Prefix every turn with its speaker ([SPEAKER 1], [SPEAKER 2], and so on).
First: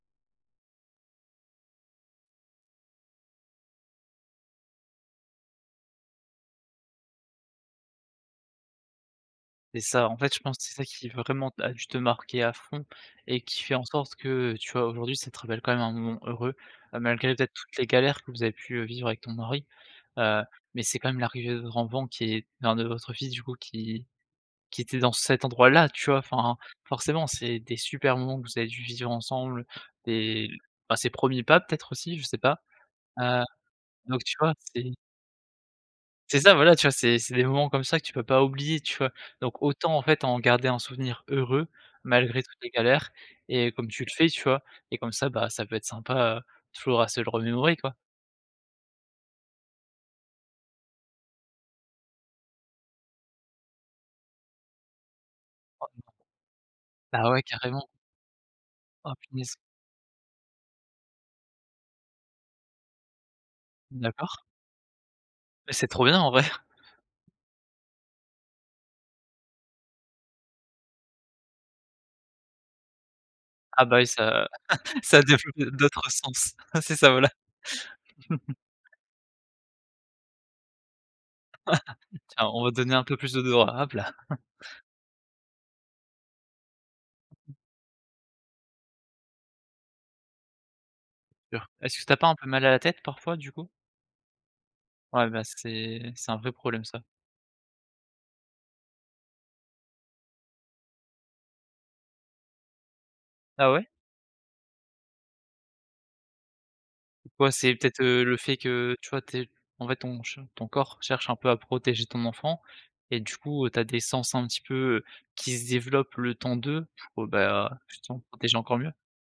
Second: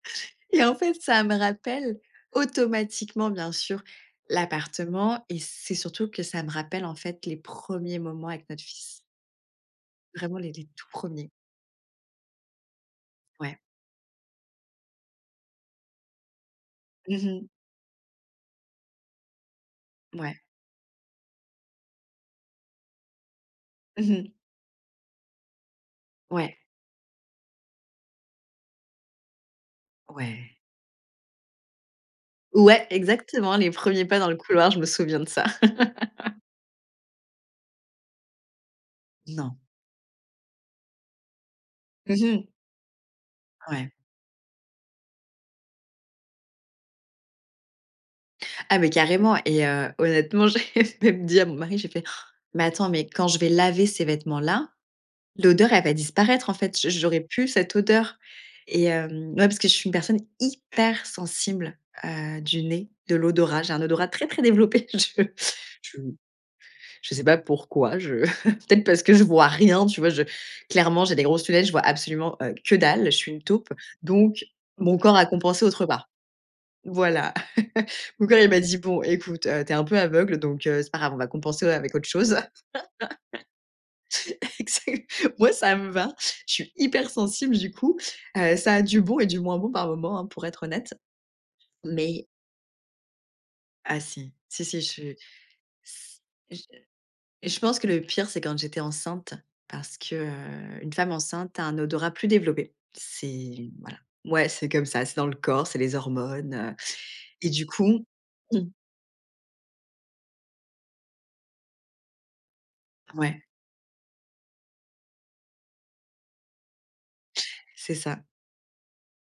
[SPEAKER 1] Et en fait ça me rappelle, automatiquement bien sûr, l'appartement, et c'est surtout que ça me rappelle en fait, les premiers moments avec notre fils.
[SPEAKER 2] C'est ça, en fait,
[SPEAKER 1] Vraiment,
[SPEAKER 2] je
[SPEAKER 1] les
[SPEAKER 2] pense
[SPEAKER 1] les
[SPEAKER 2] c'est ça
[SPEAKER 1] tout
[SPEAKER 2] qui
[SPEAKER 1] premiers.
[SPEAKER 2] vraiment a dû te marquer à fond et
[SPEAKER 1] Ouais.
[SPEAKER 2] qui fait en sorte que, heu, tu vois? Aujourd'hui ça te rappelle quand même un moment heureux. Heu,
[SPEAKER 1] Mmh
[SPEAKER 2] malgré
[SPEAKER 1] mh.
[SPEAKER 2] peut-être toutes les galères que vous avez pu, heu, vivre avec ton mari,
[SPEAKER 1] Ouais.
[SPEAKER 2] heu, mais c'est quand même l'arrivée de votre enfant qui est enfin de votre fils du coup qui
[SPEAKER 1] Mmh mh.
[SPEAKER 2] qui était dans cet endroit-là tu vois? Enfin,
[SPEAKER 1] Ouais.
[SPEAKER 2] forcément c'est des super moments que vous avez dû vivre ensemble, des
[SPEAKER 1] Ouais.
[SPEAKER 2] bah ses premiers pas peut-être aussi? Je sais pas.
[SPEAKER 1] Ouais,
[SPEAKER 2] Heu,
[SPEAKER 1] exactement. Les premiers pas
[SPEAKER 2] donc
[SPEAKER 1] dans
[SPEAKER 2] tu
[SPEAKER 1] le
[SPEAKER 2] vois?
[SPEAKER 1] couloir, je me
[SPEAKER 2] C'est
[SPEAKER 1] souviens de ça.
[SPEAKER 2] C'est ça! Voilà, tu vois? C'est c'est des moments comme ça que tu peux pas oublier, tu vois?
[SPEAKER 1] Non.
[SPEAKER 2] Donc autant, en fait, en garder un souvenir heureux,
[SPEAKER 1] Mmh
[SPEAKER 2] malgré
[SPEAKER 1] mh.
[SPEAKER 2] toutes les galères et comme
[SPEAKER 1] Ouais.
[SPEAKER 2] tu le fais, tu vois? Et comme ça, bah ça peut être sympa, heu, toujours à se le remémorer quoi.
[SPEAKER 1] Ah mais carrément, et heu, honnêtement j'ai j'ai dit à mon mari, j'ai fait: «Mais attends, mais quand je vais laver ces vêtements-là, l'odeur elle va
[SPEAKER 2] [unintelligible]
[SPEAKER 1] disparaître en fait, j'au j'aurais
[SPEAKER 2] Bah ouais
[SPEAKER 1] plus cette
[SPEAKER 2] carrément.
[SPEAKER 1] odeur.» et
[SPEAKER 2] Oh,
[SPEAKER 1] hem, ouais,
[SPEAKER 2] punaise!
[SPEAKER 1] parce que je suis une personne hyper sensible, heu, du nez, de l'odorat, j'ai un odorat très
[SPEAKER 2] D'accord.
[SPEAKER 1] très développé, je
[SPEAKER 2] Et c'est
[SPEAKER 1] je
[SPEAKER 2] trop bien, en vrai!
[SPEAKER 1] je sais pas pourquoi je peut-être parce que je vois rien, tu vois? Je clairement j'ai des grosses lunettes, je vois absolument, heu, que dalle, je suis une taupe,
[SPEAKER 2] Ah bah oui,
[SPEAKER 1] donc
[SPEAKER 2] ça
[SPEAKER 1] mon corps
[SPEAKER 2] ça a
[SPEAKER 1] a compensé
[SPEAKER 2] développé
[SPEAKER 1] autre part.
[SPEAKER 2] d'autres sens. C'est ça voilà.
[SPEAKER 1] Voilà, mon corps il m'a dit: «Bon écoute, heu, tu es un peu aveugle donc heu, c'est pas grave on va compenser avec autre chose.»
[SPEAKER 2] Tiens on va donner un peu plus d'odorat, hop la.
[SPEAKER 1] exact, moi ça me va, je suis hyper sensible du coup. Heu, ça a du bon et du moins bon par moment hein, pour être honnête,
[SPEAKER 2] Sur. Est-ce que tu as
[SPEAKER 1] mais
[SPEAKER 2] pas un peu mal à la tête, parfois, du coup?
[SPEAKER 1] Ah si. Si, si je
[SPEAKER 2] Ouais, bah c'est
[SPEAKER 1] s
[SPEAKER 2] c'est un vrai
[SPEAKER 1] je
[SPEAKER 2] problème ça.
[SPEAKER 1] je pense que le pire, c'est quand j'étais enceinte, parce que, heu, une femme enceinte a un odorat plus développé.
[SPEAKER 2] Ah
[SPEAKER 1] C'est
[SPEAKER 2] ouais?
[SPEAKER 1] voilà, ouais, c'est comme ça, c'est dans le corps, c'est les hormones, heu, et
[SPEAKER 2] Ouais
[SPEAKER 1] du
[SPEAKER 2] c'est peut-être,
[SPEAKER 1] coup
[SPEAKER 2] heu, le fait que,
[SPEAKER 1] [unintelligible]
[SPEAKER 2] heu, tu vois? Tu es en fait ton che ton corps cherche un peu à protéger ton enfant, et du
[SPEAKER 1] Ouais.
[SPEAKER 2] coup, heu, tu as des sens un petit peu, heu, qui se développent le temps de, pour bah heu,
[SPEAKER 1] C'est ça.
[SPEAKER 2] justement protéger encore mieux.